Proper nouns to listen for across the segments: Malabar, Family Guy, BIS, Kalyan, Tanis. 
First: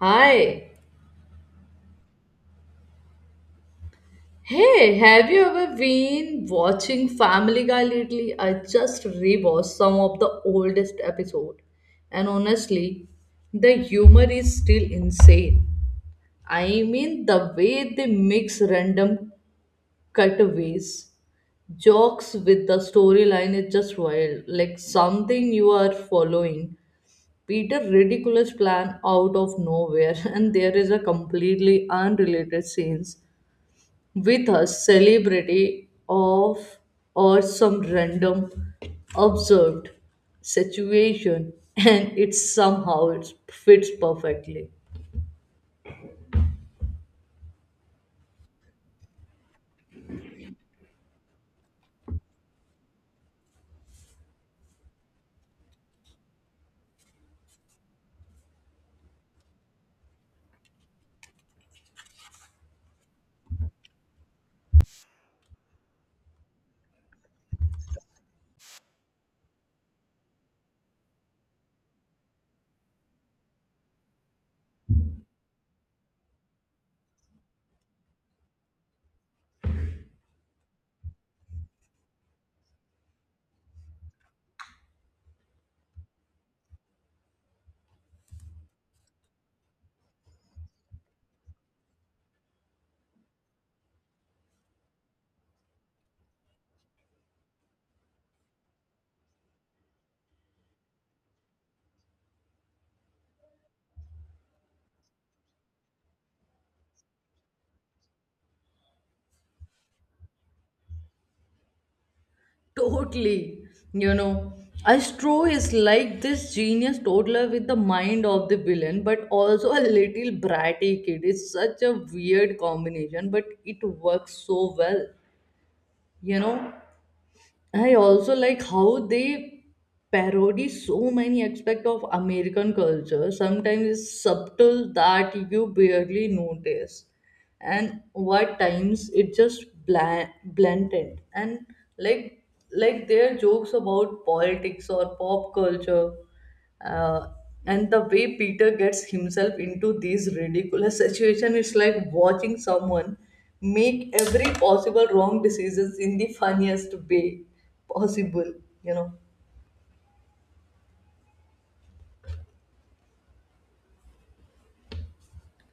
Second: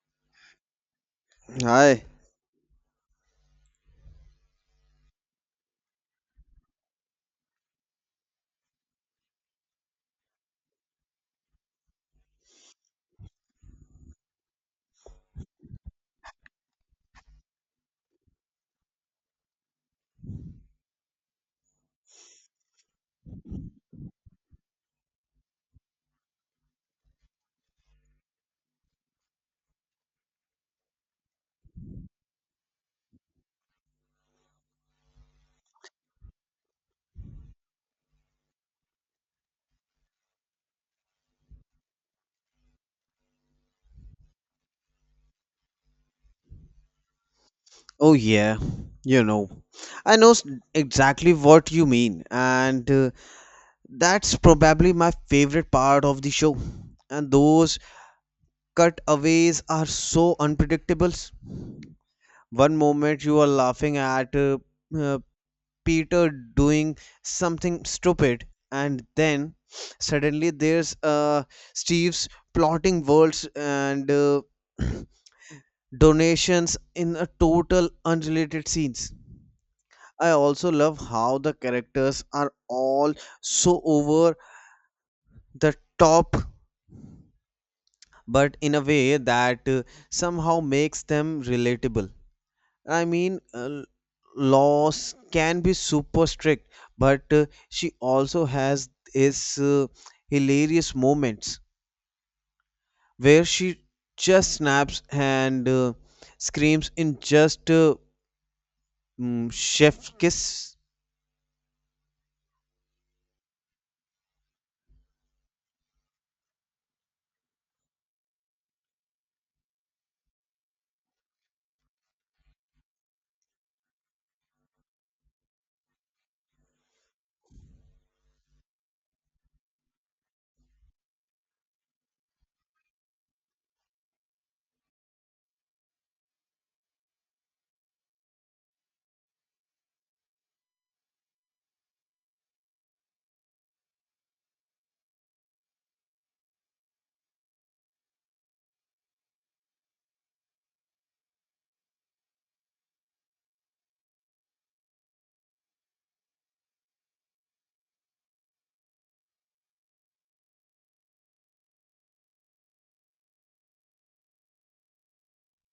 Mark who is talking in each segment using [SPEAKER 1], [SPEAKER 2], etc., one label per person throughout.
[SPEAKER 1] Hi.
[SPEAKER 2] Hi.
[SPEAKER 1] Hey, have you ever been watching Family Guy lately? I just rewatched some of the oldest episode, and honestly, the humor is still insane. I mean, the way they mix random cutaways, jokes with the storyline is just wild. Like something you are following. Peter ridiculous plan out of nowhere, and there is a completely unrelated scenes with a celebrity of or some random observed situation and it somehow it fits perfectly.
[SPEAKER 2] Oh, yeah. You know, I know exactly what you mean, and that's probably my favorite part of the show. And those cutaways are so unpredictable. One moment you are laughing at uh, Peter doing something stupid, and then suddenly there's Steve's plotting worlds and donations in a total unrelated scenes. I also love how the characters are all so over the top, but in a way that somehow makes them relatable. I mean, uh, Laws can be super strict, but she also has his hilarious moments where she just snaps and screams in just chef kiss.
[SPEAKER 1] Totally, you know, astro is like this genius toddler with the mind of the villain but also a little bratty kid. It's such a weird combination but it works so well, you know. I also like how they parody so many aspects of American culture. Sometimes it's subtle that you barely notice, and what times it just bland, blatant and like like their jokes about politics or pop culture, uh, and the way peter gets himself into these ridiculous situation is like watching someone make every possible wrong decisions in the funniest way possible, you know.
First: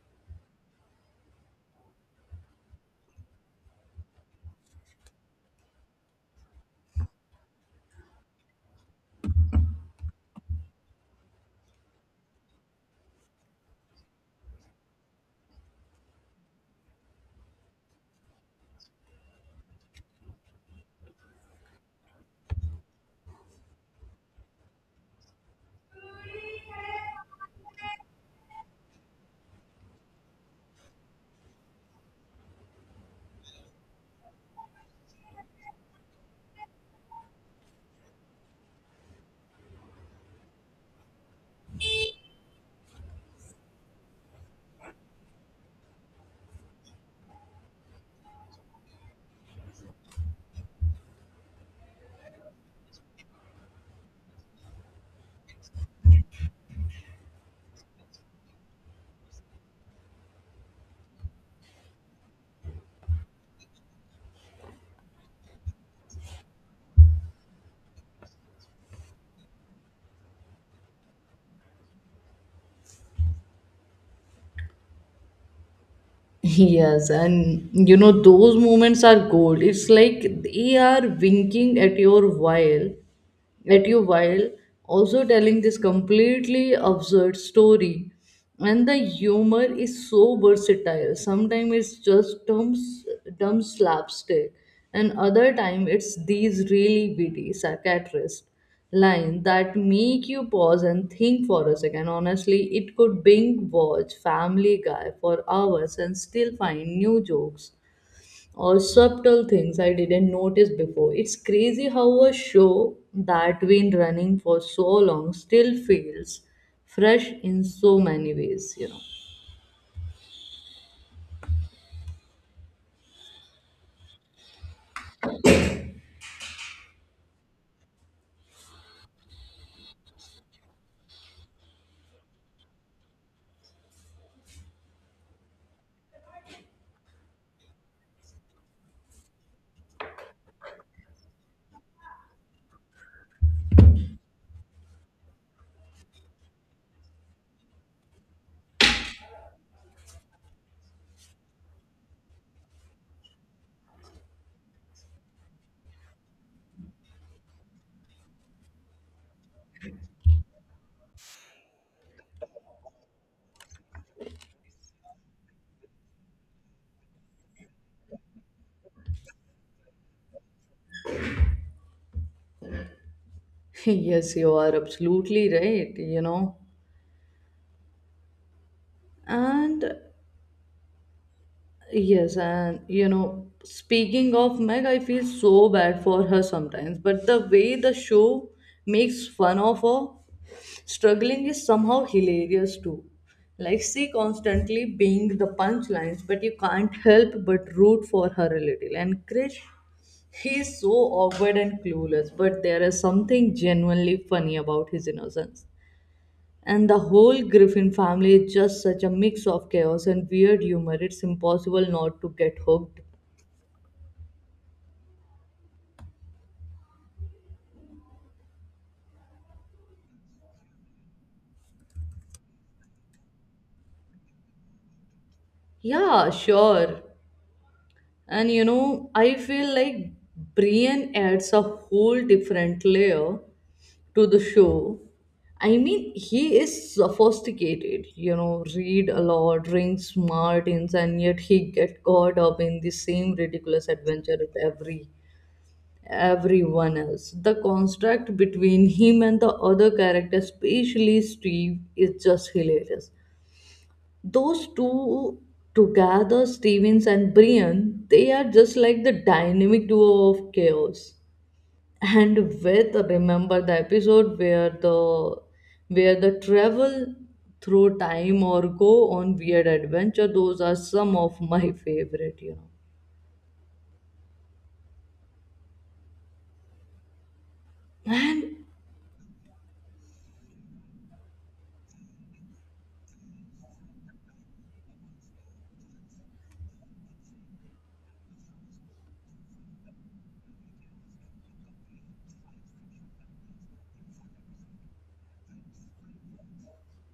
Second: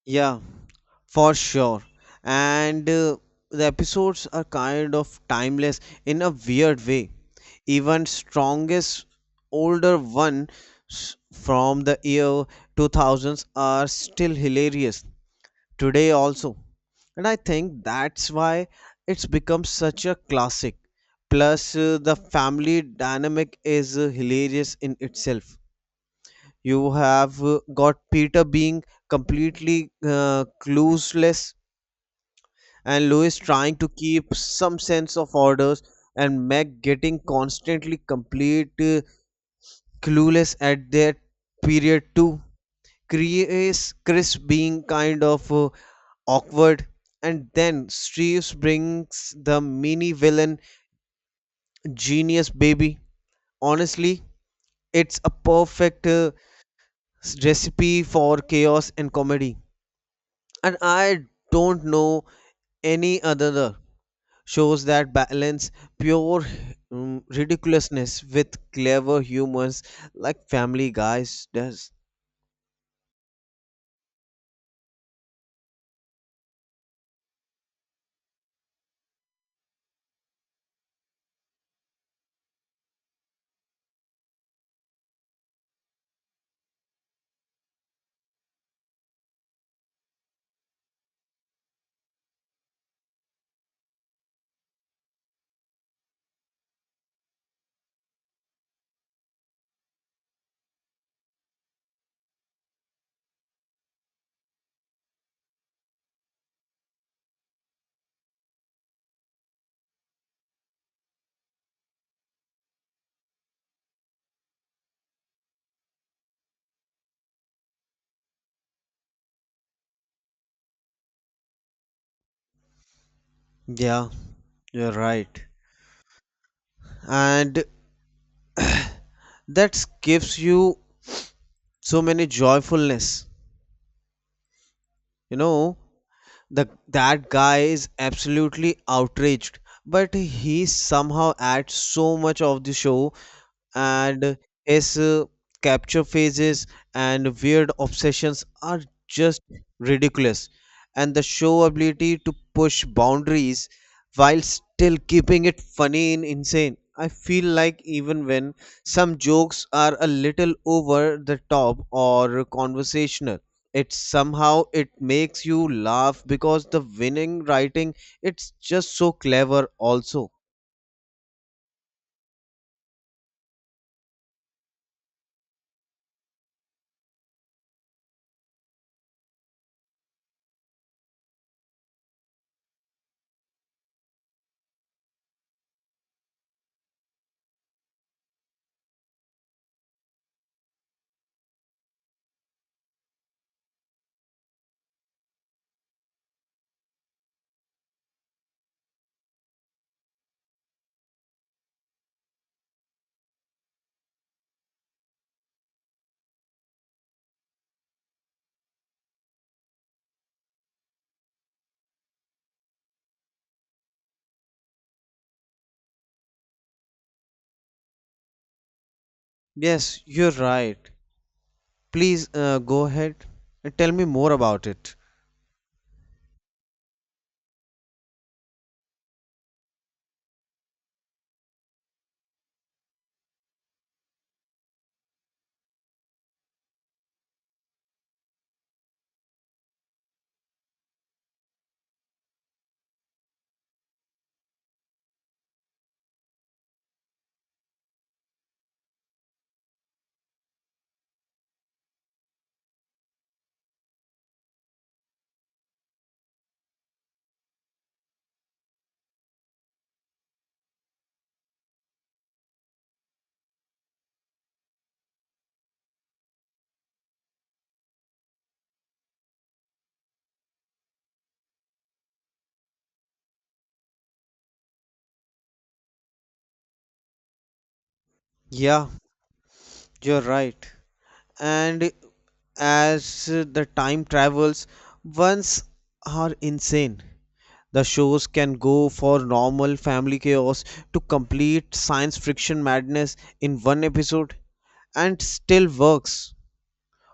[SPEAKER 2] Yeah. For sure. And the episodes are kind of timeless in a weird way. Even strongest older one from the year 2000s are still hilarious today also. And I think that's why it's become such a classic. Plus, the family dynamic is hilarious in itself. You have got Peter being completely clueless and Louis trying to keep some sense of orders, and Meg getting constantly complete clueless at their period too. Chris being kind of awkward, and then Steve's brings the mini villain genius baby. Honestly, it's a perfect recipe for chaos and comedy, and I don't know any other shows that balance pure ridiculousness with clever humors like Family Guys does.
[SPEAKER 1] Yes, and you know those moments are gold. It's like they are winking at your while at you while also telling this completely absurd story, and the humor is so versatile. Sometimes it's just dumb slapstick and other time it's these really witty psychiatrist lines that make you pause and think for a second. Honestly, it could binge watch family guy for hours and still find new jokes or subtle things I didn't notice before. It's crazy how a show that been running for so long still feels fresh in so many ways, you know.
[SPEAKER 2] Yeah, you're right. And that gives you so many joyfulness. You know, the that guy is absolutely outraged, but he somehow adds so much of the show and his capture phases and weird obsessions are just ridiculous. And the show ability to push boundaries while still keeping it funny and insane. I feel like even when some jokes are a little over the top or conversational, it somehow it makes you laugh because the winning writing it's just so clever also.
[SPEAKER 1] Yes, you are absolutely right, you know. And yes, and you know, speaking of Meg, I feel so bad for her sometimes, but the way the show makes fun of her struggling is somehow hilarious too. Like she constantly being the punchlines, but you can't help but root for her a little. And Krish, he is so awkward and clueless, but there is something genuinely funny about his innocence. And the whole Griffin family is just such a mix of chaos and weird humor. It's impossible not to get hooked.
[SPEAKER 2] Yes, you're right. Please go ahead and tell me more about it.
[SPEAKER 1] Yeah, sure. And you know, I feel like Brian adds a whole different layer to the show. I mean, he is sophisticated, you know, read a lot, drinks martins, and yet he get caught up in the same ridiculous adventure as everyone else. The construct between him and the other character, especially Steve, is just hilarious. Those two together, Stevens and Brian, they are just like the dynamic duo of chaos, and with remember the episode where the travel through time or go on weird adventure. Those are some of my favorite, you know. And
[SPEAKER 2] Yeah, you're right. And as the time travels, ones are insane. The shows can go for normal family chaos to complete science fiction madness in one episode and still works.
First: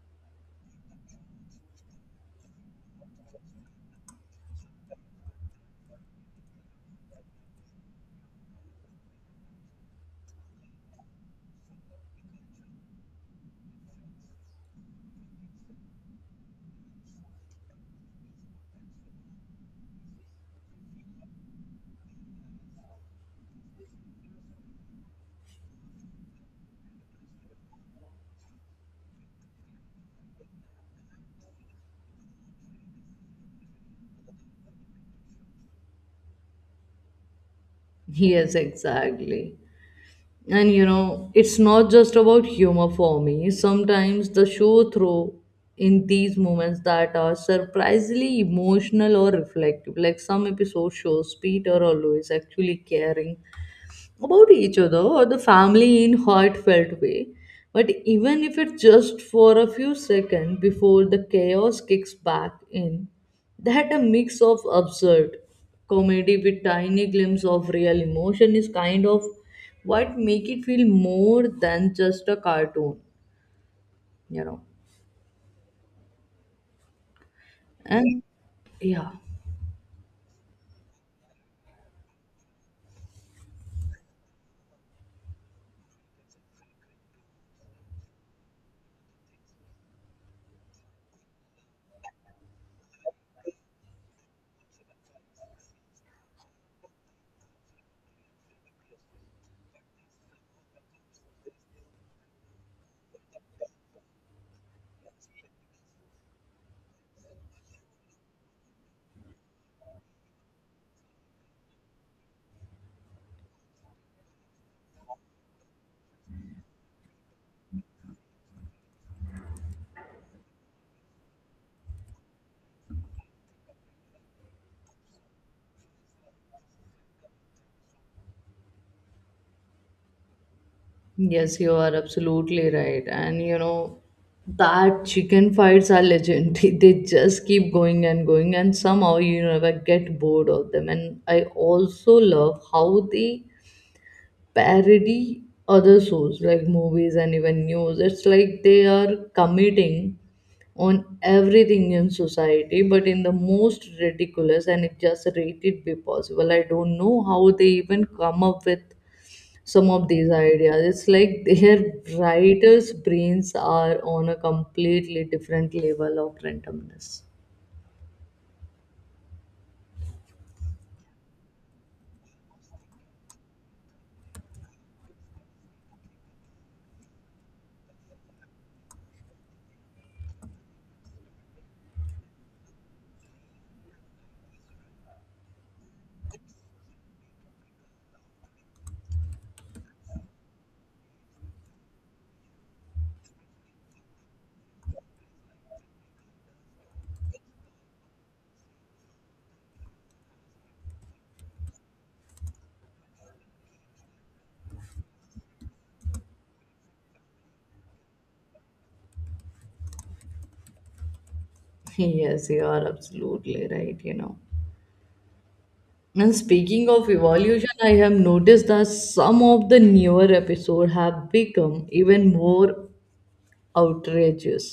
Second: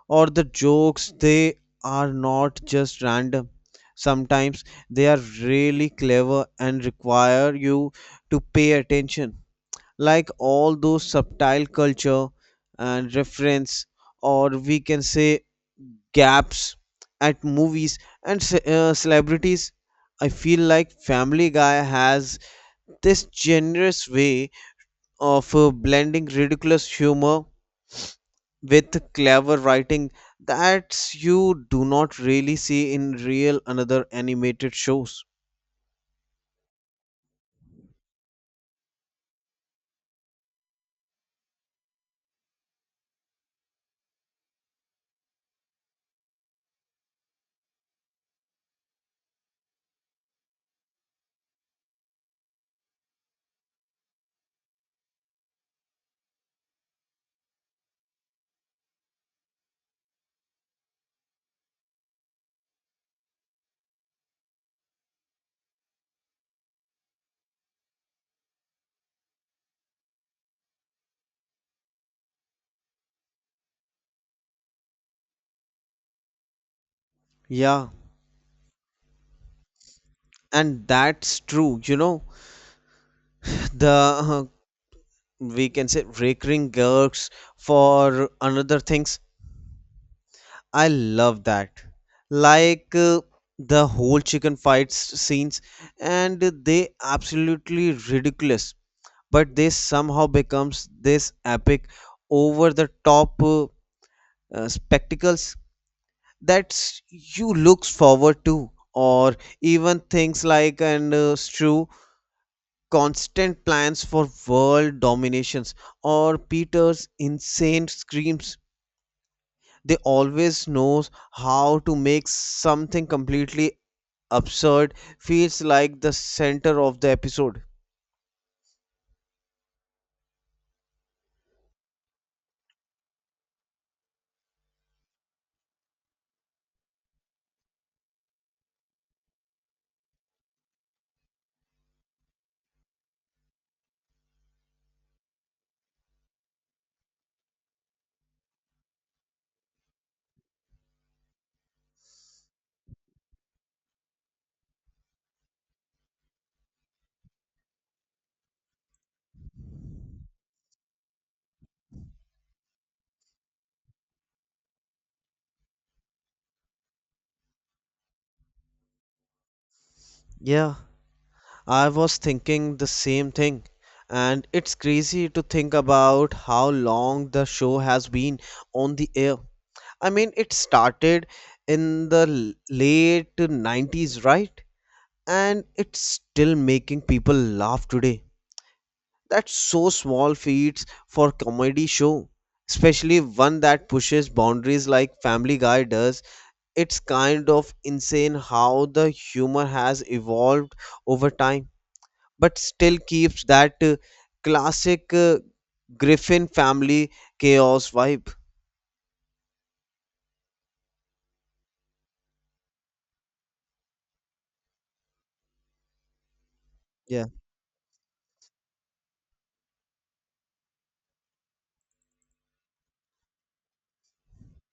[SPEAKER 2] Or the jokes, they are not just random. Sometimes they are really clever and require you to pay attention, like all those subtle culture and reference, or we can say gaps at movies and celebrities. I feel like Family Guy has this generous way of blending ridiculous humor with clever writing that you do not really see in real another animated shows.
[SPEAKER 1] yes, exactly. And you know, it's not just about humor for me. Sometimes the show throw in these moments that are surprisingly emotional or reflective, like some episode shows peter or louis actually caring about each other or the family in heartfelt way. But even if it's just for a few seconds before the chaos kicks back in, that a mix of absurd comedy with tiny glimpse of real emotion is kind of what make it feel more than just a cartoon, you know.
[SPEAKER 2] Yeah,
[SPEAKER 1] And yeah.
[SPEAKER 2] and that's true. You know, the uh, we can say recurring gigs for another things, I love that. Like the whole chicken fights scenes, and they absolutely ridiculous, but they somehow becomes this epic over the top spectacles that you looks forward to. Or even things like and Strew constant plans for world dominations or Peter's insane screams, they always knows how to make something completely absurd feels like the center of the episode.
[SPEAKER 1] Yes, you are absolutely right. And you know, that chicken fights are legendary. They just keep going and going, and somehow you never get bored of them. And I also love how they parody other shows like movies and even news. It's like they are committing on everything in society, but in the most ridiculous and it just rated be possible. I don't know how they even come up with some of these ideas. It's like their writers' brains are on a completely different level of randomness.
[SPEAKER 2] Yeah, I was thinking the same thing. And it's crazy to think about how long the show has been on the air. I mean, it started in the late 90s, right? And it's still making people laugh today. That's so small feats for comedy show, especially one that pushes boundaries like Family Guy does. It's kind of insane how the humor has evolved over time, but still keeps that classic Griffin family chaos vibe.
[SPEAKER 1] Yes, you are absolutely right, you know. And speaking of
[SPEAKER 2] Yeah.
[SPEAKER 1] evolution, I have noticed that some of the newer episodes have become even more outrageous,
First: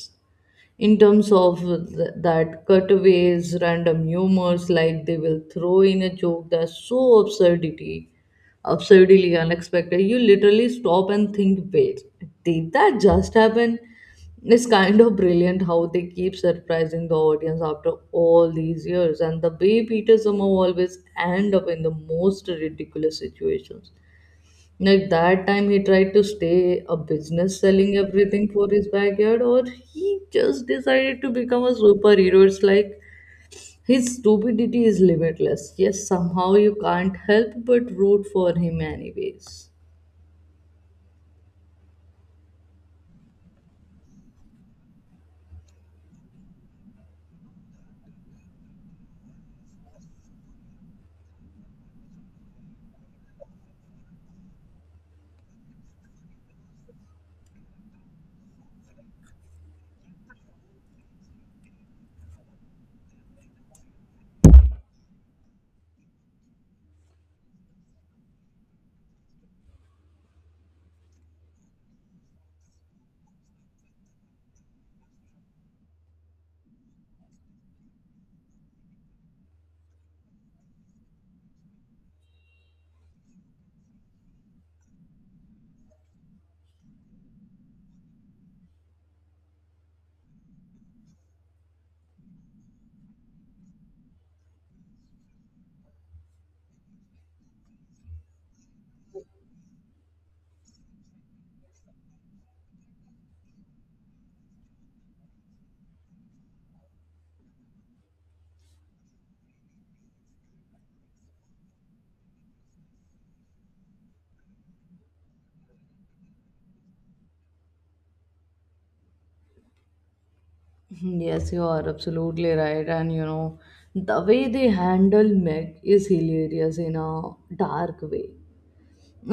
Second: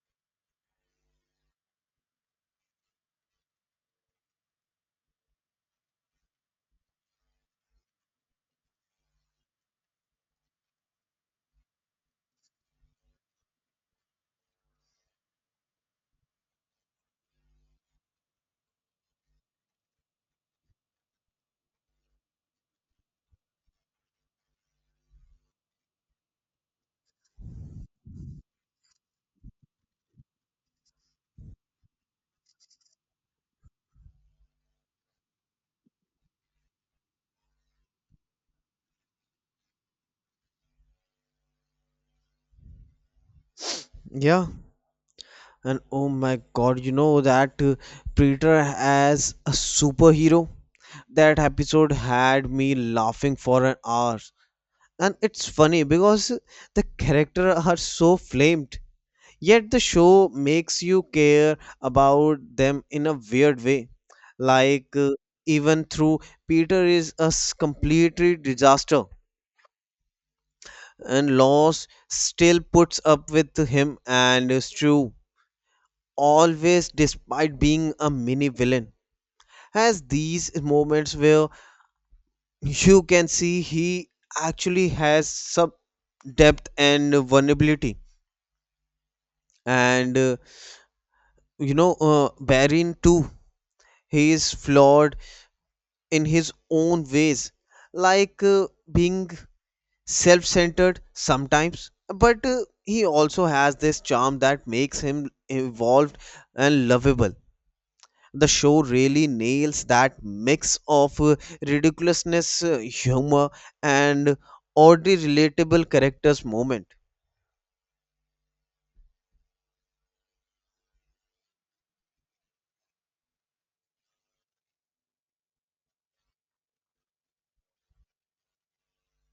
[SPEAKER 1] in terms of that cutaways, random humors. Like they will throw in a joke that's so absurdly unexpected. You literally stop and think, wait, did that just happen? It's kind of brilliant how they keep surprising the audience after all these years, and the way Peter somehow always end up in the most ridiculous situations. Like that time he tried to stay a business selling everything for his backyard, or he just decided to become a superhero. It's like his stupidity is limitless. Yes, somehow you can't help but root for him, anyways.
[SPEAKER 2] Yeah. And oh my god, you know that Preacher as a superhero? That episode had me laughing for an hour. And it's funny because the character are so flamed, yet the show makes you care about them in a weird way. Like even through Peter is a completely disaster and loss still puts up with him, and is always, despite being a mini villain, has these moments where you can see he actually has some depth and vulnerability. And you know, Barin too, he is flawed in his own ways, like being self-centered sometimes, but he also has this charm that makes him evolved and lovable. The show really nails that mix of ridiculousness humor and oddly relatable characters moment.
[SPEAKER 1] Yes, you are absolutely right. And you know, the way they handle Meg is hilarious in a dark way.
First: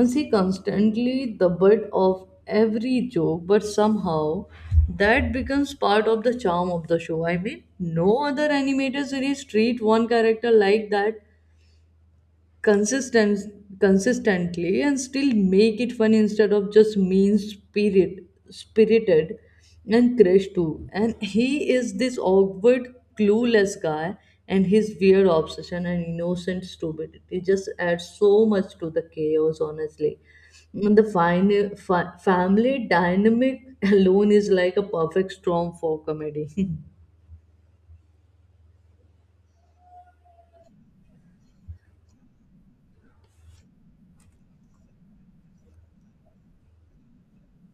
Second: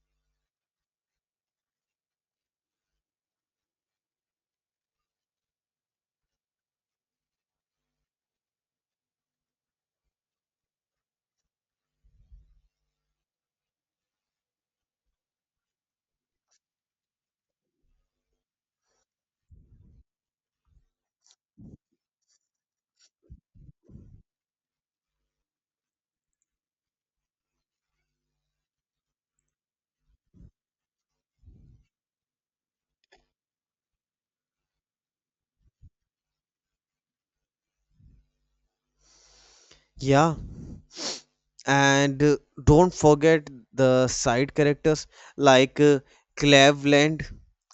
[SPEAKER 1] See, constantly the butt of every joke, but somehow that becomes part of the charm of the show. I mean, no other animated series treat one character like that consistent consistently and still make it fun instead of just mean spirit spirited. And crash too, and he is this awkward clueless guy, and his weird obsession and innocent stupidity just adds so much to the chaos, honestly. And the family dynamic alone is like a perfect storm for comedy.
[SPEAKER 2] Yeah, and don't forget the side characters, like Cleveland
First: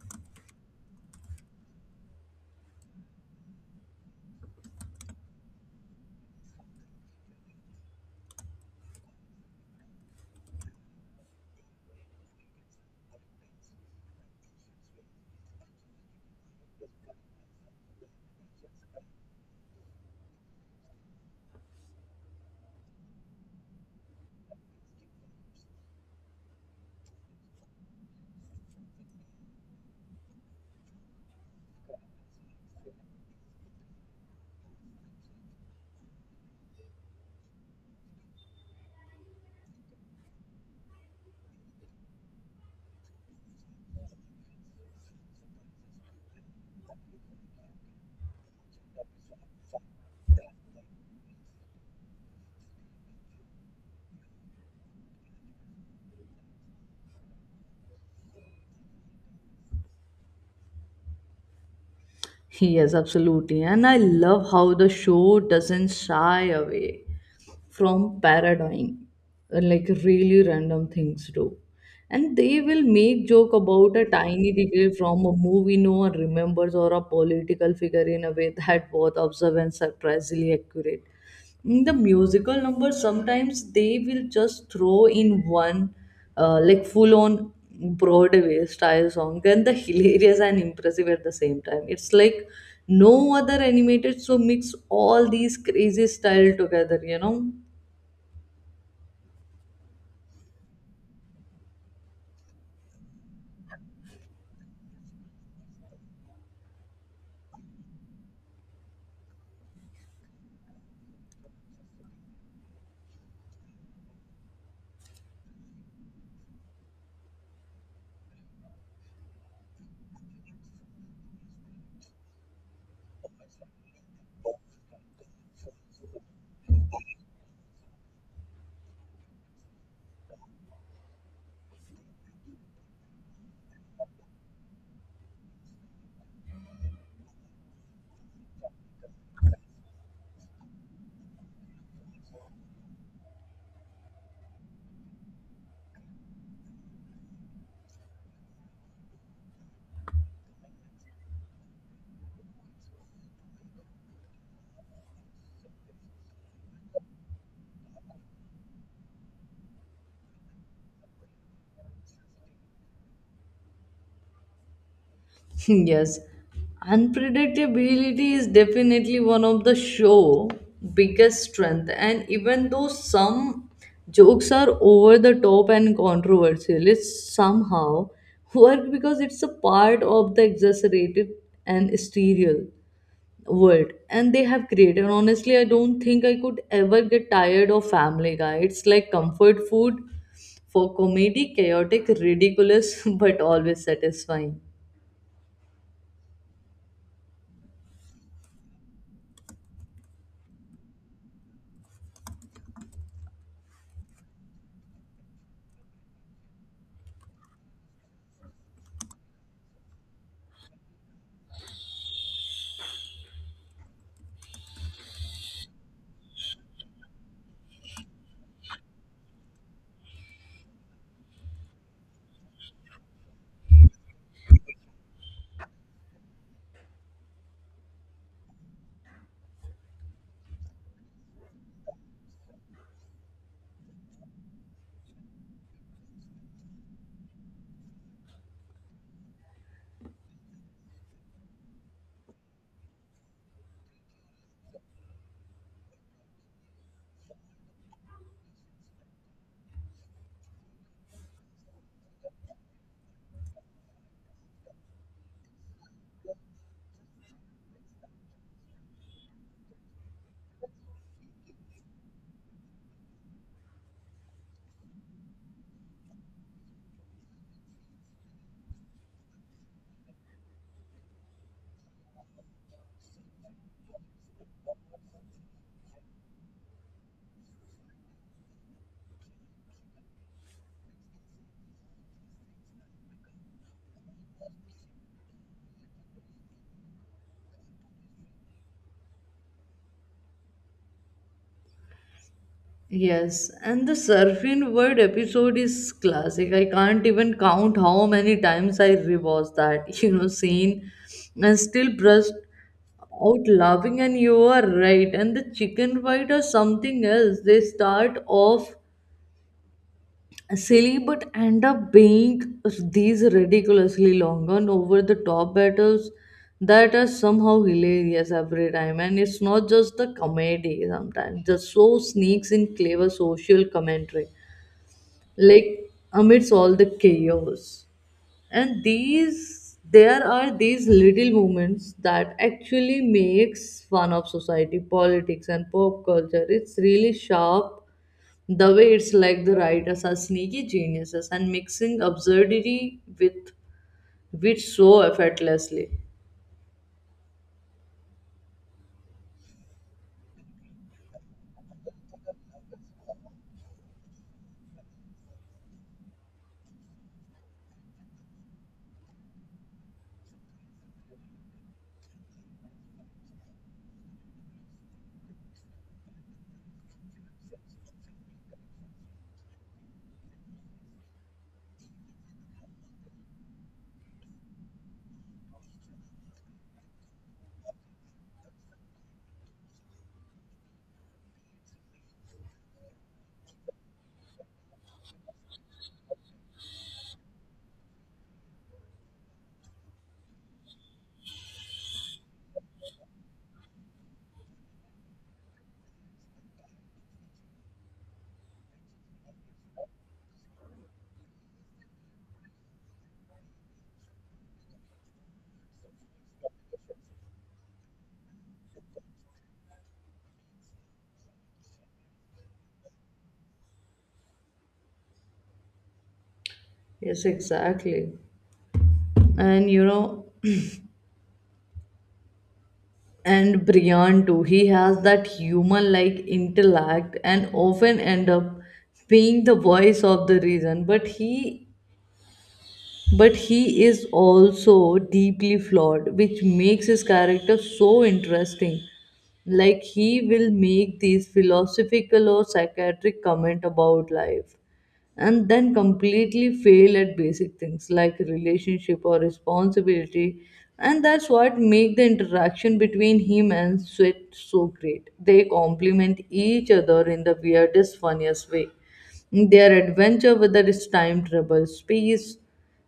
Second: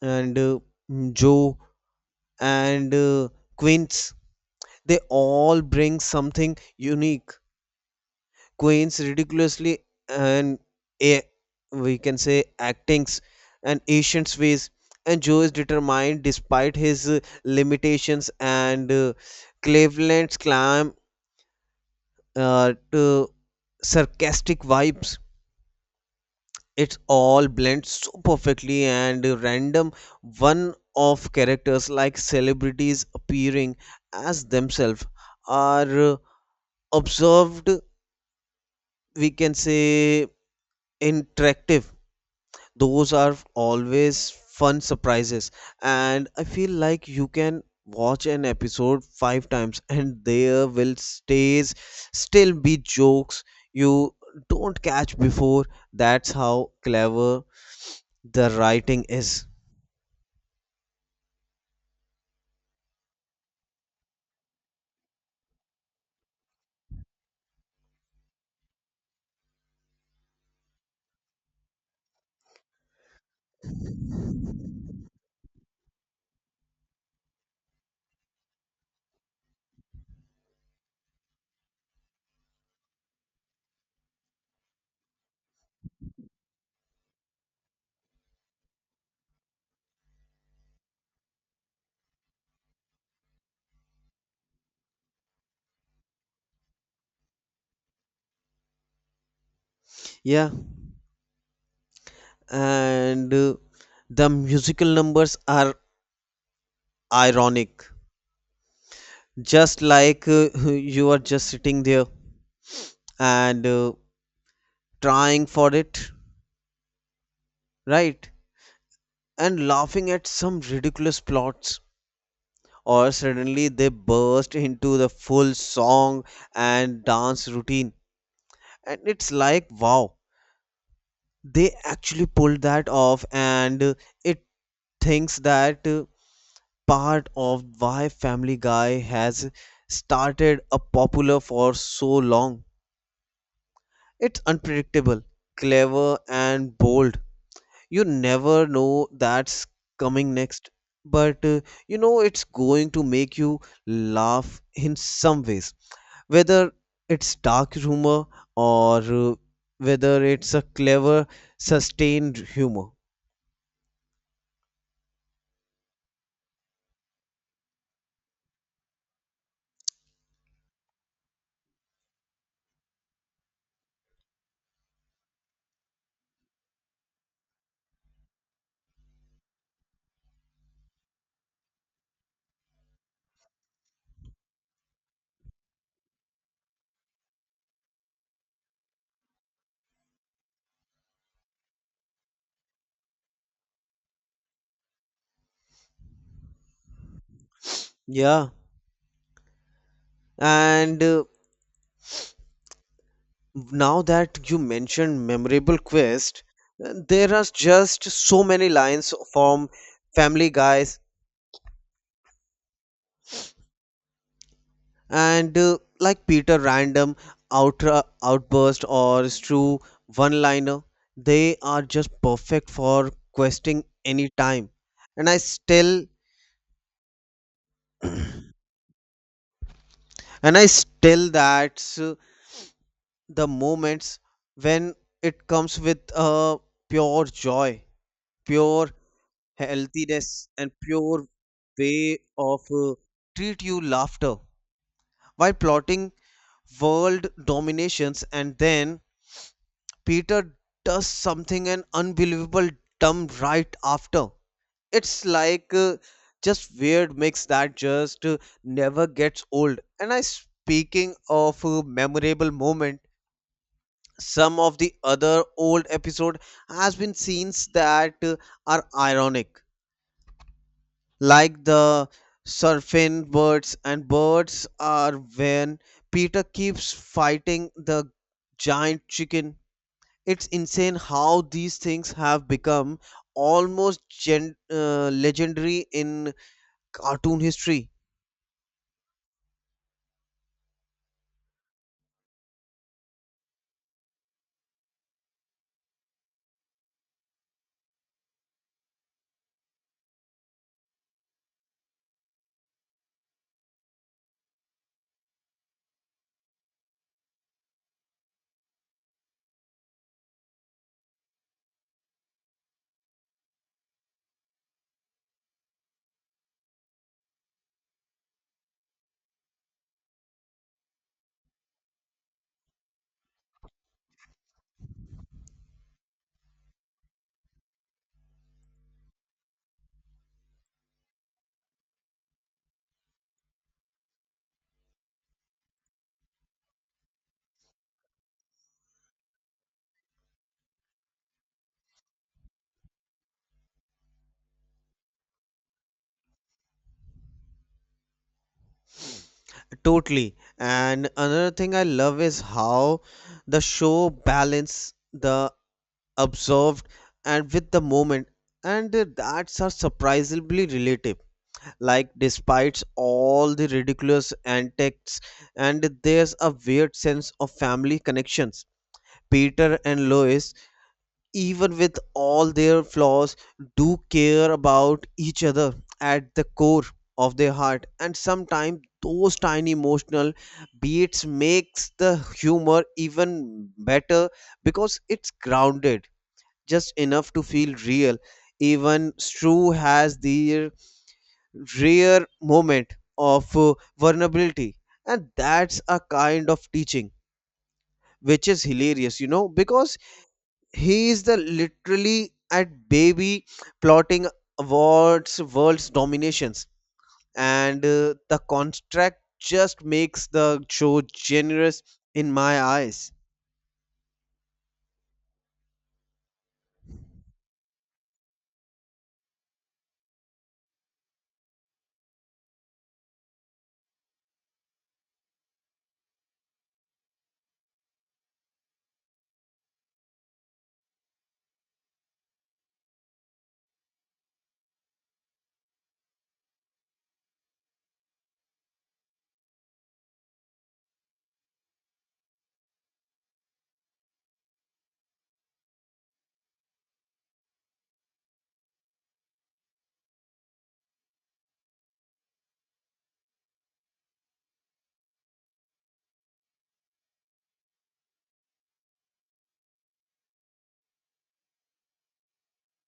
[SPEAKER 2] and Joe and Quince. They all bring something unique. Quince ridiculously and a, we can say, actings and Asian's ways. And Joe is determined despite his limitations, and Cleveland's clam to sarcastic vibes, it's all blends so perfectly. And random one off characters like celebrities appearing as themselves are observed, we can say interactive, those are always fun surprises. And I feel like you can watch an episode five times and there will stays still be jokes you don't catch before. That's how clever the writing is.
[SPEAKER 1] Yes, absolutely. And I love how the show doesn't shy away from paradigm, like really random things do. And they will make joke about a tiny detail from a movie no one remembers or a political figure in a way that both observe and surprisingly accurate. In the musical numbers sometimes they will just throw in one, like full on broadway style song, and the hilarious and impressive at the same time. It's like no other animated so mix all these crazy style together, you know.
[SPEAKER 2] Yeah, and the musical numbers are ironic. Just like you are just sitting there and trying for it, right? And laughing at some ridiculous plots. Or suddenly they burst into the full song and dance routine. And it's like, wow, they actually pulled that off, and it thinks that. Part of why Family Guy has started a popular for so long. It's unpredictable, clever and bold. You never know that's coming next, but you know it's going to make you laugh in some ways. Whether it's dark humor or whether it's a clever sustained humor.
[SPEAKER 1] Yes, unpredictability is definitely one of the show biggest strength, and even though some jokes are over the top and controversial it somehow work because it's a part of the exaggerated and sterile world and they have created. Honestly, I don't think I could ever get tired of family guy. It's like comfort food for comedy, chaotic, ridiculous, but always satisfying.
[SPEAKER 2] Yeah, and now that you mentioned memorable quest, there are just so many lines from Family Guys, and like Peter random out outburst or true one liner, they are just perfect for questing any time. And i still and i still that's the moments when it comes with pure joy, pure healthiness and pure way of treat you laughter while plotting world dominations, and then Peter does something an unbelievable dumb right after. It's like just weird mix that just never gets old. And I, speaking of memorable moment, some of the other old episode has been scenes that are ironic, like the surfing birds and birds are when Peter keeps fighting the giant chicken. It's insane how these things have become almost legendary in cartoon history.
[SPEAKER 1] Yes, and the surfing word episode is classic. I can't even count how many times I rewatched that, you know, scene and still burst out laughing. And you are right. And the chicken fight or something else, they start off silly but end up being these ridiculously long and over the top battles that are somehow hilarious every time. And it's not just the comedy. Sometimes the show sneaks in clever social commentary, like amidst all the chaos. And these there are these little moments that actually makes fun of society politics and pop culture. It's really sharp the way it's like the writers are sneaky geniuses and mixing absurdity with wit so effortlessly.
[SPEAKER 2] Totally, and another thing I love is how the show balance the observed and with the moment, and that's are surprisingly relative. Like despite all the ridiculous antics, and there's a weird sense of family connections. Peter and Lois, even with all their flaws, do care about each other at the core of their heart, and sometimes those tiny emotional beats makes the humor even better because it's grounded just enough to feel real. Even Stru has their rare moment of vulnerability, and that's a kind of teaching, which is hilarious, you know, because he is the literally at baby plotting awards world's dominations, and the contract just makes the show generous in my eyes.
[SPEAKER 1] Yes, exactly. And you know, and Brian too, he has that human like intellect and often end up being the voice of the reason, but he is also deeply flawed which makes his character so interesting. Like he will make these philosophical or psychiatric comment about life and then completely fail at basic things like relationship or responsibility. And that's what make the interaction between him and sweat so great. They complement each other in the weirdest funniest way. Their adventure, whether it's time travel space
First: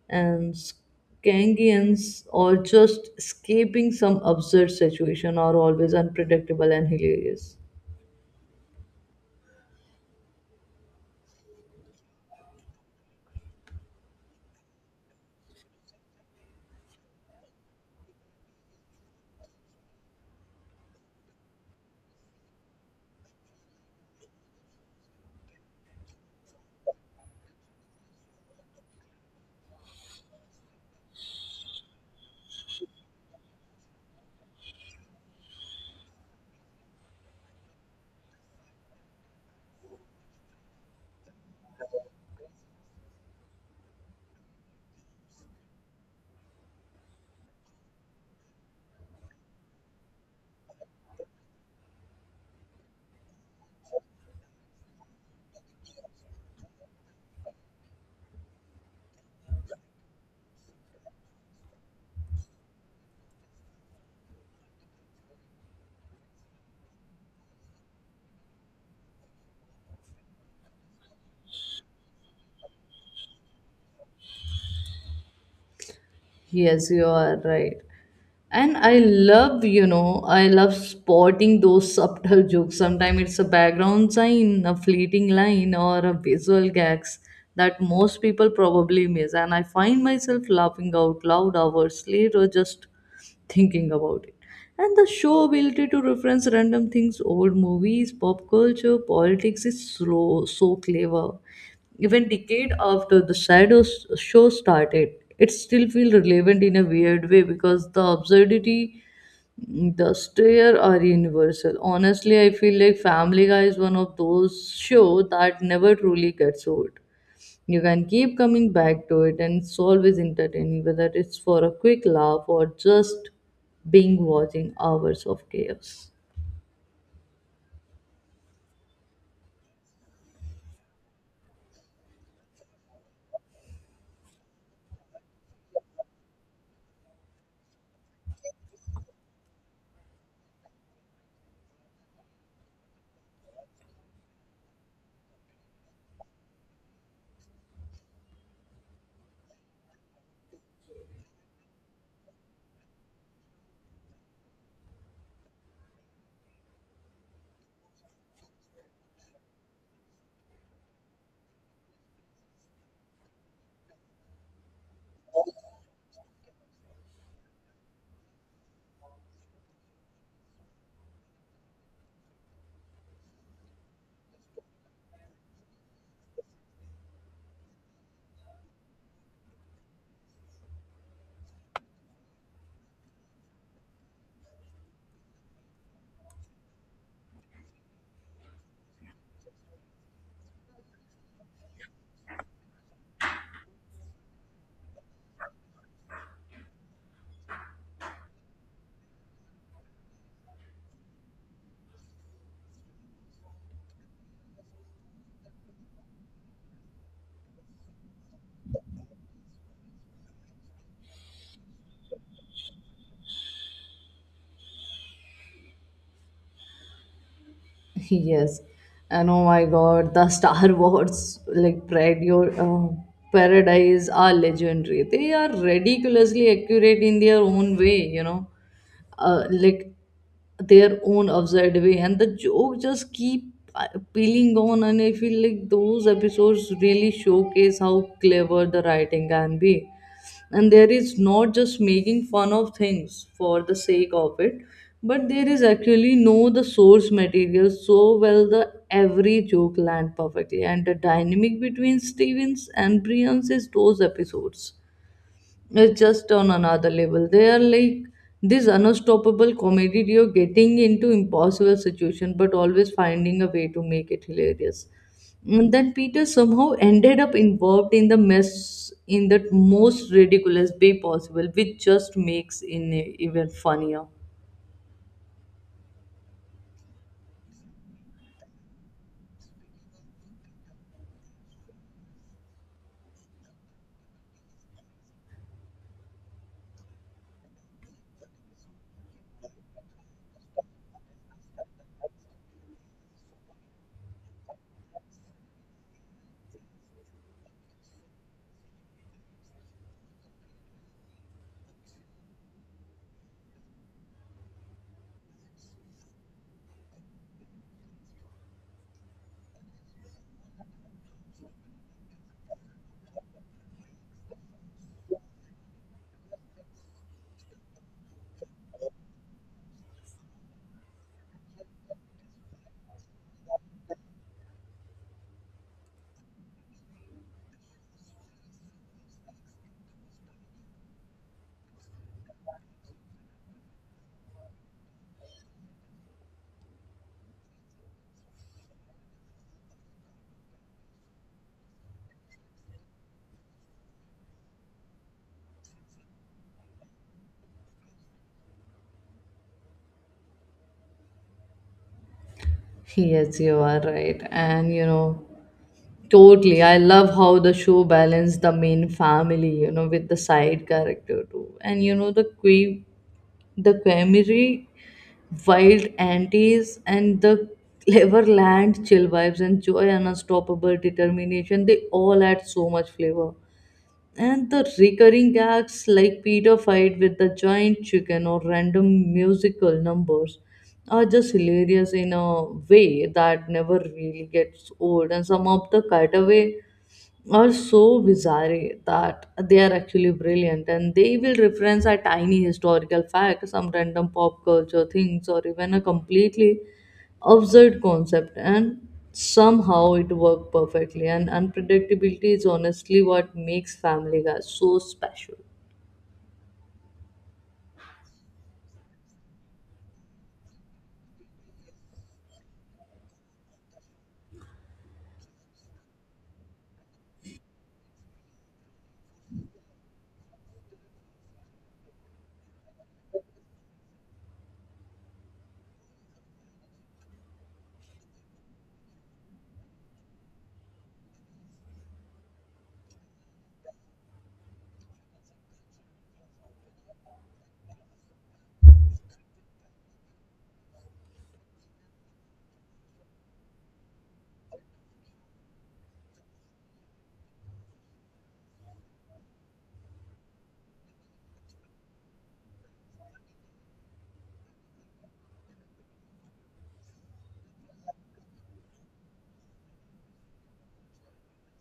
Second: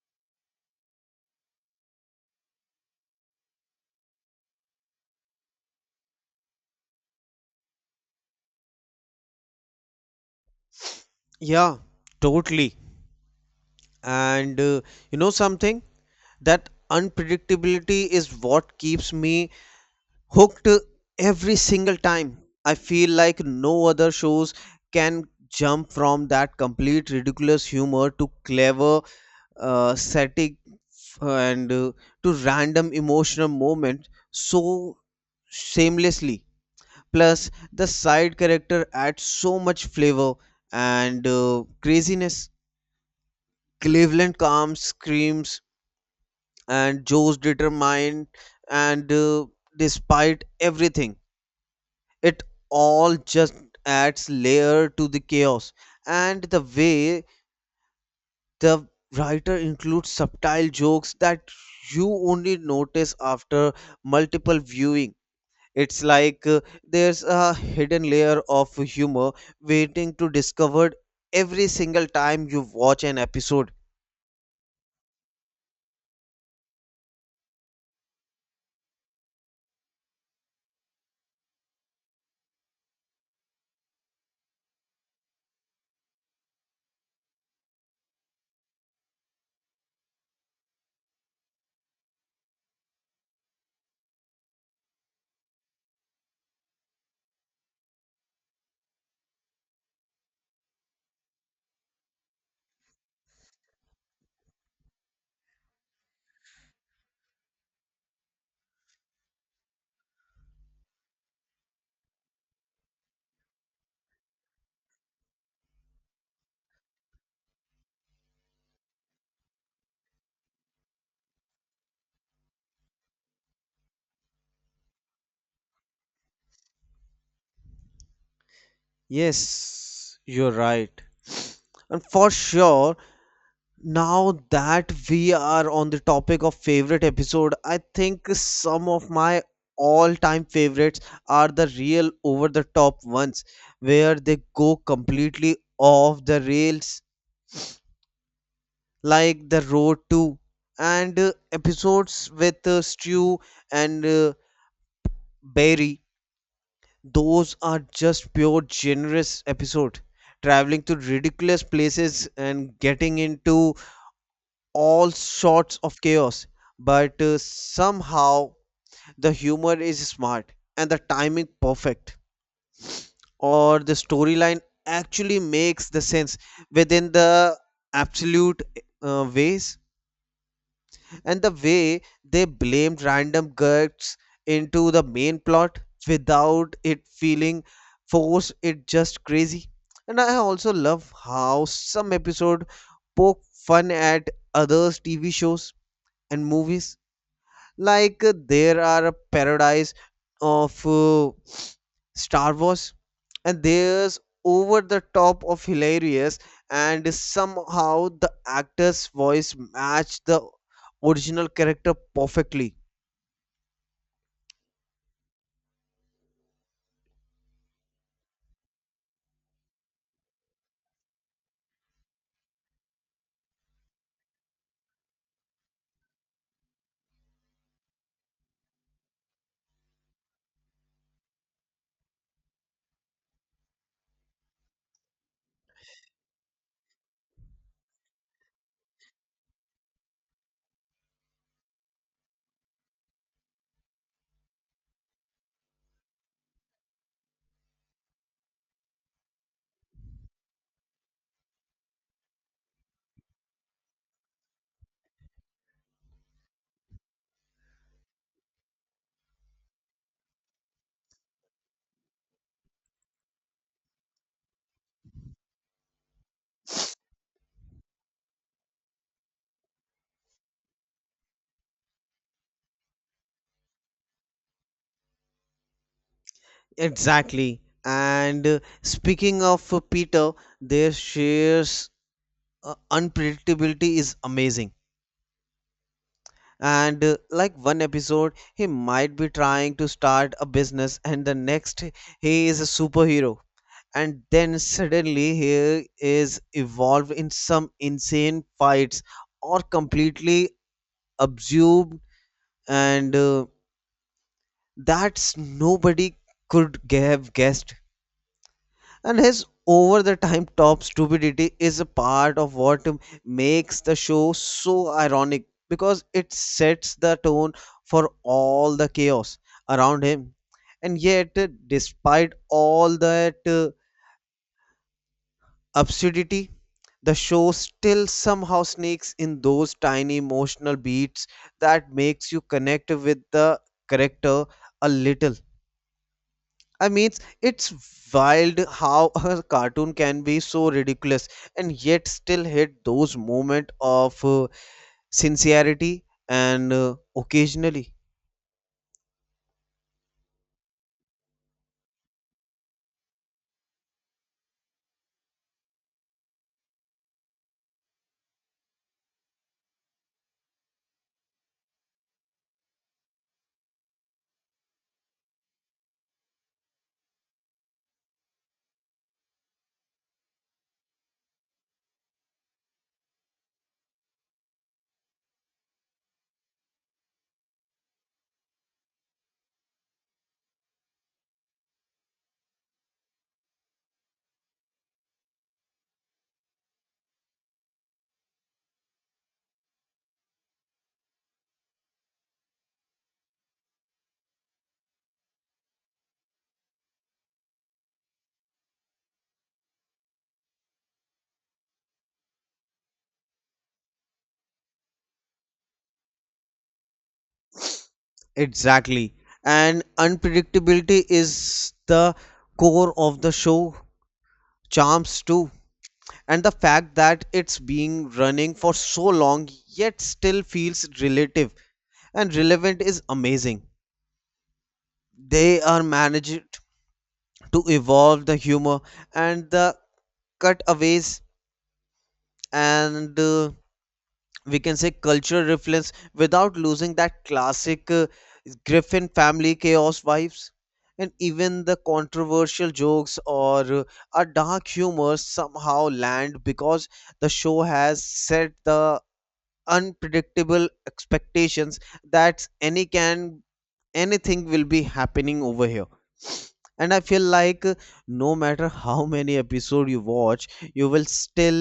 [SPEAKER 1] and skangians or just escaping some absurd situation, are always unpredictable and hilarious.
[SPEAKER 2] Yeah, totally, and you know something, that unpredictability is what keeps me hooked every single time. I feel like no other shows can jump from that complete ridiculous humor to clever static and to random emotional moment so seamlessly. Plus, the side character adds so much flavor and craziness. Cleveland calms, screams, and Joe's determined, and despite everything, it all just adds layer to the chaos. And the way the writer includes subtle jokes that you only notice after multiple viewing, it's like there's a hidden layer of humor waiting to discovered every single time you watch an episode.
[SPEAKER 1] Yes, you are right. And I love, you know, I love spotting those subtle jokes. Sometimes it's a background sign, a fleeting line, or a visual gags that most people probably miss. And I find myself laughing out loud hours later just thinking about it. And the show ability to reference random things, old movies, pop culture, politics is slow, so clever. Even decade after the Shadows show started, it still feels relevant in a weird way because the absurdity, the stare are universal. Honestly, I feel like Family Guy is one of those show that never truly gets old. You can keep coming back to it and it's always entertaining, whether it's for a quick laugh or just being watching hours of chaos.
[SPEAKER 2] Yes, you're right, and for sure. Now that we are on the topic of favorite episode, I think some of my all-time favorites are the real over-the-top ones where they go completely off the rails, like The Road 2 and episodes with Stu and Barry. Those are just pure generous episode. Traveling to ridiculous places and getting into all sorts of chaos, but somehow the humor is smart and the timing perfect, or the storyline actually makes the sense within the absolute ways. And the way they blamed random guts into the main plot without it feeling forced, it just crazy. And I also love how some episode poke fun at others TV shows and movies. Like there are a paradise of Star Wars, and there's over the top of hilarious, and somehow the actor's voice matched the original character perfectly.
[SPEAKER 1] Yes, and oh my God, the Star Wars like radio parodies are legendary. They are ridiculously accurate in their own way, you know, like their own absurd way, and the joke just keep uh, peeling on. And I feel like those episodes really showcase how clever the writing can be, and there is not just making fun of things for the sake of it, but there is actually know the source material so well the every joke land perfectly. And the dynamic between stevens and brians is those episodes, it's just on another level. They are like this unstoppable comedy duo getting into impossible situation but always finding a way to make it hilarious. And then Peter somehow ended up involved in the mess in the most ridiculous way possible, which just makes it even funnier.
[SPEAKER 2] Exactly. And speaking of Peter, their shares unpredictability is amazing. And like one episode, he might be trying to start a business, and the next, he is a superhero. And then suddenly he is evolved in some insane fights or completely absorbed, and that's nobody could have guessed. And his over the time top stupidity is a part of what makes the show so ironic because it sets the tone for all the chaos around him. And yet despite all that absurdity, the show still somehow sneaks in those tiny emotional beats that makes you connect with the character a little. I mean, it's wild how a cartoon can be so ridiculous and yet still hit those moments of sincerity and occasionally.
[SPEAKER 1] Yes, you are right. And you know, totally. I love how the show balanced the main family, you know, with the side character too. And you know, the quirky, the Quemery, wild antis, and the clever land chill vibes and joy and unstoppable determination. They all add so much flavor. And the recurring gags like Peter fight with the giant chicken or random musical numbers are just hilarious in a way that never really gets old. And some of the cutaway are so bizarre that they are actually brilliant, and they will reference a tiny historical fact, some random pop culture things, or even a completely absurd concept, and somehow it worked perfectly. And unpredictability is honestly what makes Family Guy so special.
[SPEAKER 2] Exactly. And unpredictability is the core of the show charms too, and the fact that it's being running for so long yet still feels relative and relevant is amazing. They are managed to evolve the humor and the cutaways and we can say cultural reference without losing that classic Griffin family chaos vibes. And even the controversial jokes or a dark humor somehow land because the show has set the unpredictable expectations that anything will be happening over here. And I feel like no matter how many episode you watch, you will still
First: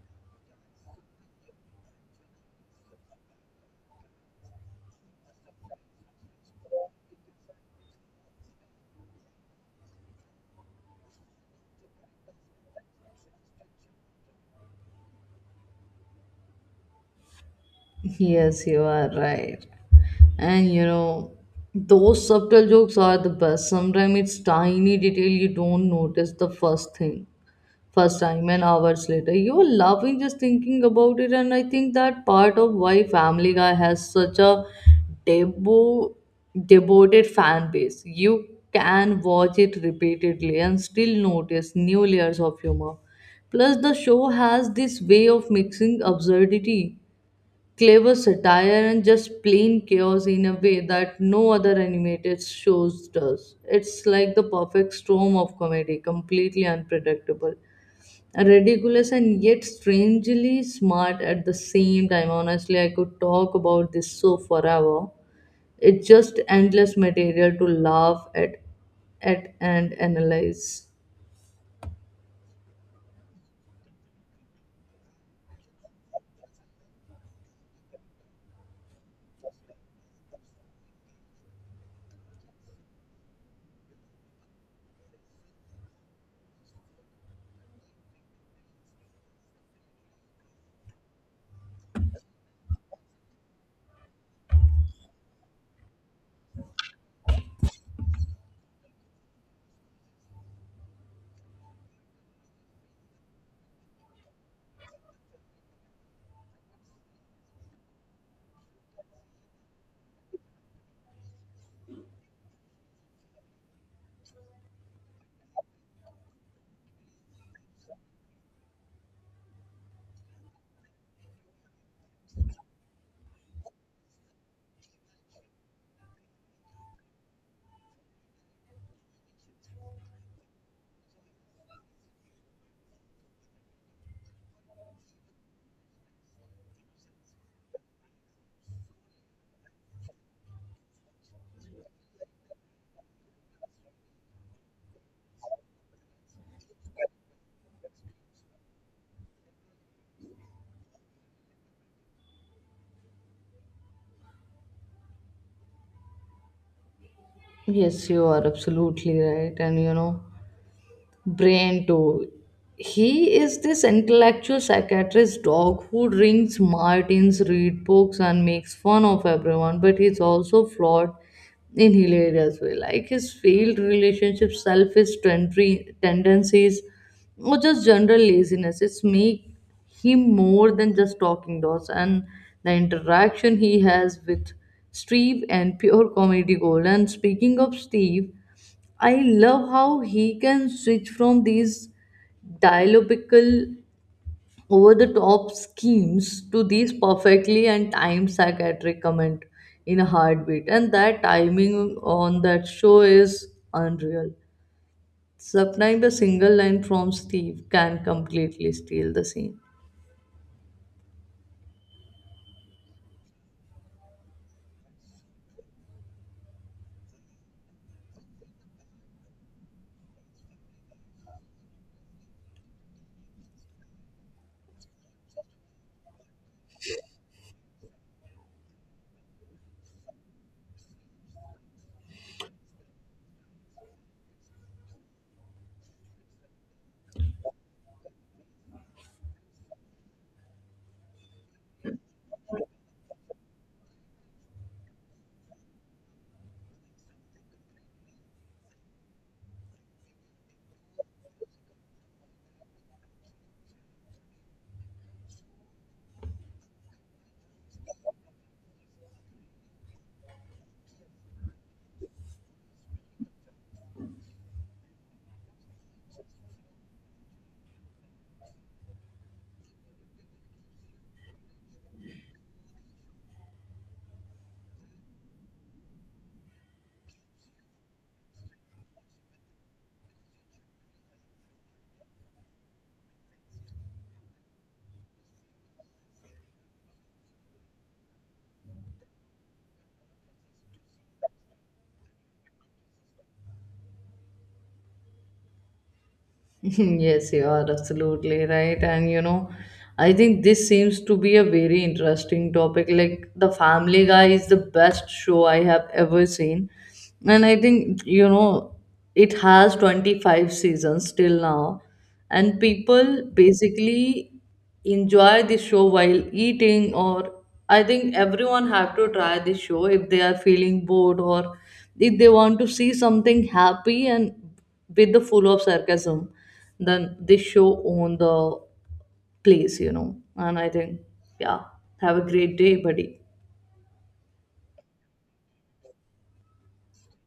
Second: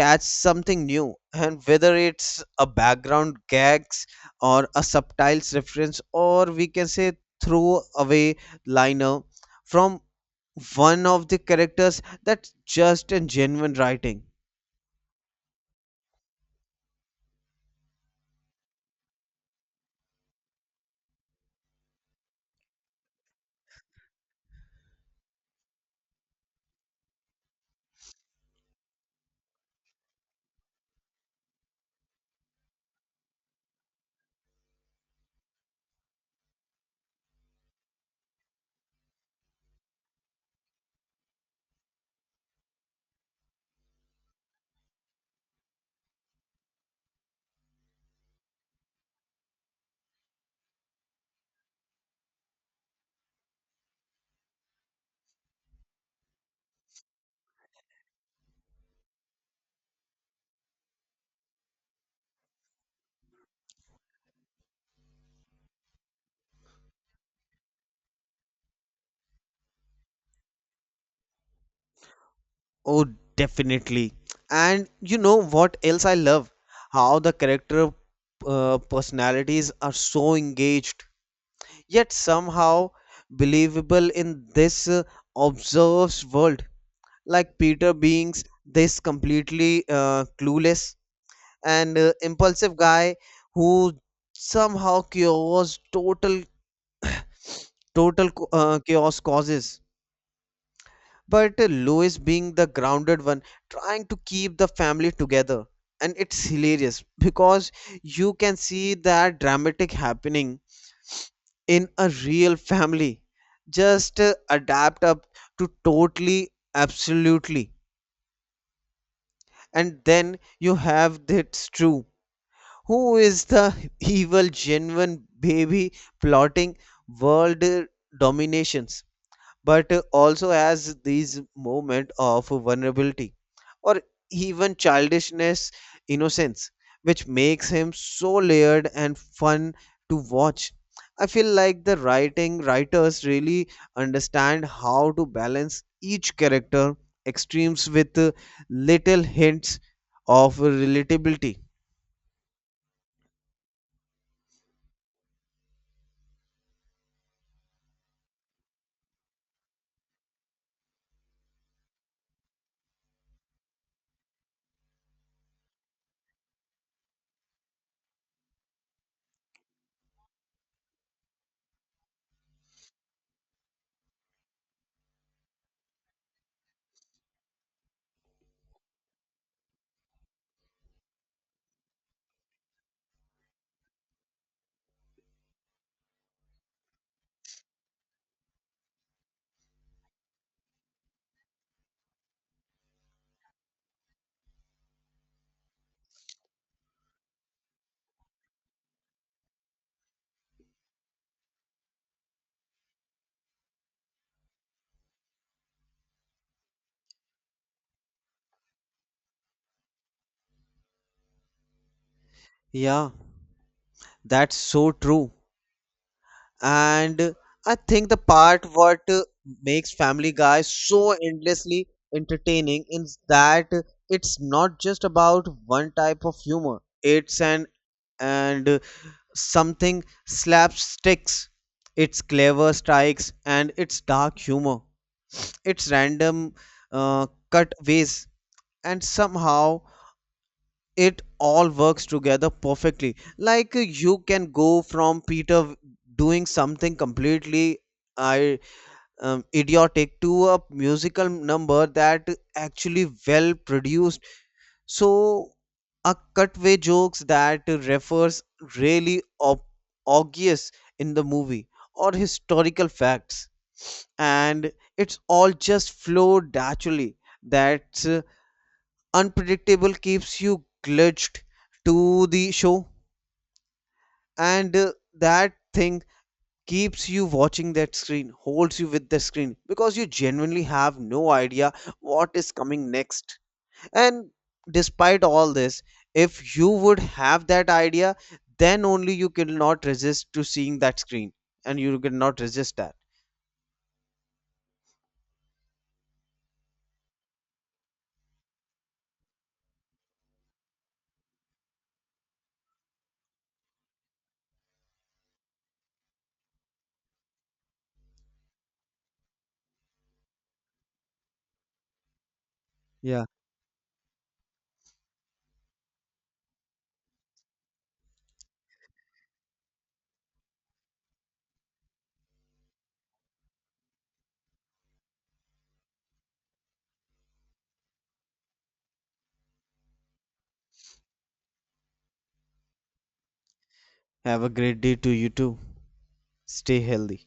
[SPEAKER 2] catch something new, and whether it's a background gags or a subtitles reference or we can say throw away liner from one of the characters, that's just and genuine writing.
[SPEAKER 1] Yes, you are right. And you know, those subtle jokes are the best. Sometimes it's tiny detail you don't notice the first thing. First time and hours later you are laughing just thinking about it. And I think that part of why family guy has such a debo- devoted fan base. You can watch it repeatedly and still notice new layers of humor. Plus the show has this way of mixing absurdity, clever satire and just plain chaos in a way that no other animated shows does. It's like the perfect storm of comedy, completely unpredictable, ridiculous and yet strangely smart at the same time. Honestly, I could talk about this so forever. It's just endless material to laugh at and analyze.
[SPEAKER 2] Oh, definitely. And you know what else I love? How the character personalities are so engaged, yet somehow believable in this observed world. Like Peter being this completely clueless and impulsive guy who somehow cures total chaos causes. But Lois, being the grounded one, trying to keep the family together. And it's hilarious because you can see that dramatic happening in a real family. Just adapt up to totally, absolutely. And then you have that's true. Who is the evil, genuine baby plotting world dominations? But also as these moment of vulnerability or even childishness innocence, which makes him so layered and fun to watch. I feel like the writing writers really understand how to balance each character extremes with little hints of relatability.
[SPEAKER 1] Yes, you are absolutely right. And you know, Brain too. He is this intellectual psychiatrist dog who drinks martins, read books, and makes fun of everyone, but he's also flawed in hilarious way. Like his failed relationships, selfish tendencies, or just general laziness. It's make him more than just talking dogs, and the interaction he has with Steve and pure comedy gold. And speaking of Steve, I love how he can switch from these dialogical, over the top schemes to these perfectly and timed psychiatric comment in a heartbeat. And that timing on that show is unreal. Sometimes a single line from Steve can completely steal the scene.
[SPEAKER 2] Yeah, that's so true. And I think the part what makes Family Guy so endlessly entertaining is that it's not just about one type of humor. It's an, and something slapsticks. It's clever strikes and it's dark humor. It's random cutaways, and somehow it all works together perfectly. Like you can go from Peter doing something completely I idiotic to a musical number that actually well produced. So a cutaway jokes that refers really obvious in the movie or historical facts, and it's all just flowed naturally. That unpredictable keeps you glitched to the show, and that thing keeps you watching that screen, holds you with the screen because you genuinely have no idea what is coming next. And despite all this, if you would have that idea, then only you cannot resist to seeing that screen and you cannot resist that.
[SPEAKER 1] Yes, you are absolutely right. And you know, I think this seems to be a very interesting topic. Like, The Family Guy is the best show I have ever seen. And I think, you know, it has 25 seasons till now. And
[SPEAKER 2] Yeah.
[SPEAKER 1] people basically enjoy the show while eating, or I think everyone have to try this show if they are feeling bored, or if they want to see something happy and with the full of sarcasm, then this show on the place, you know. And I think, yeah, have a great day, buddy.
[SPEAKER 2] Have a great day to you too. Stay healthy.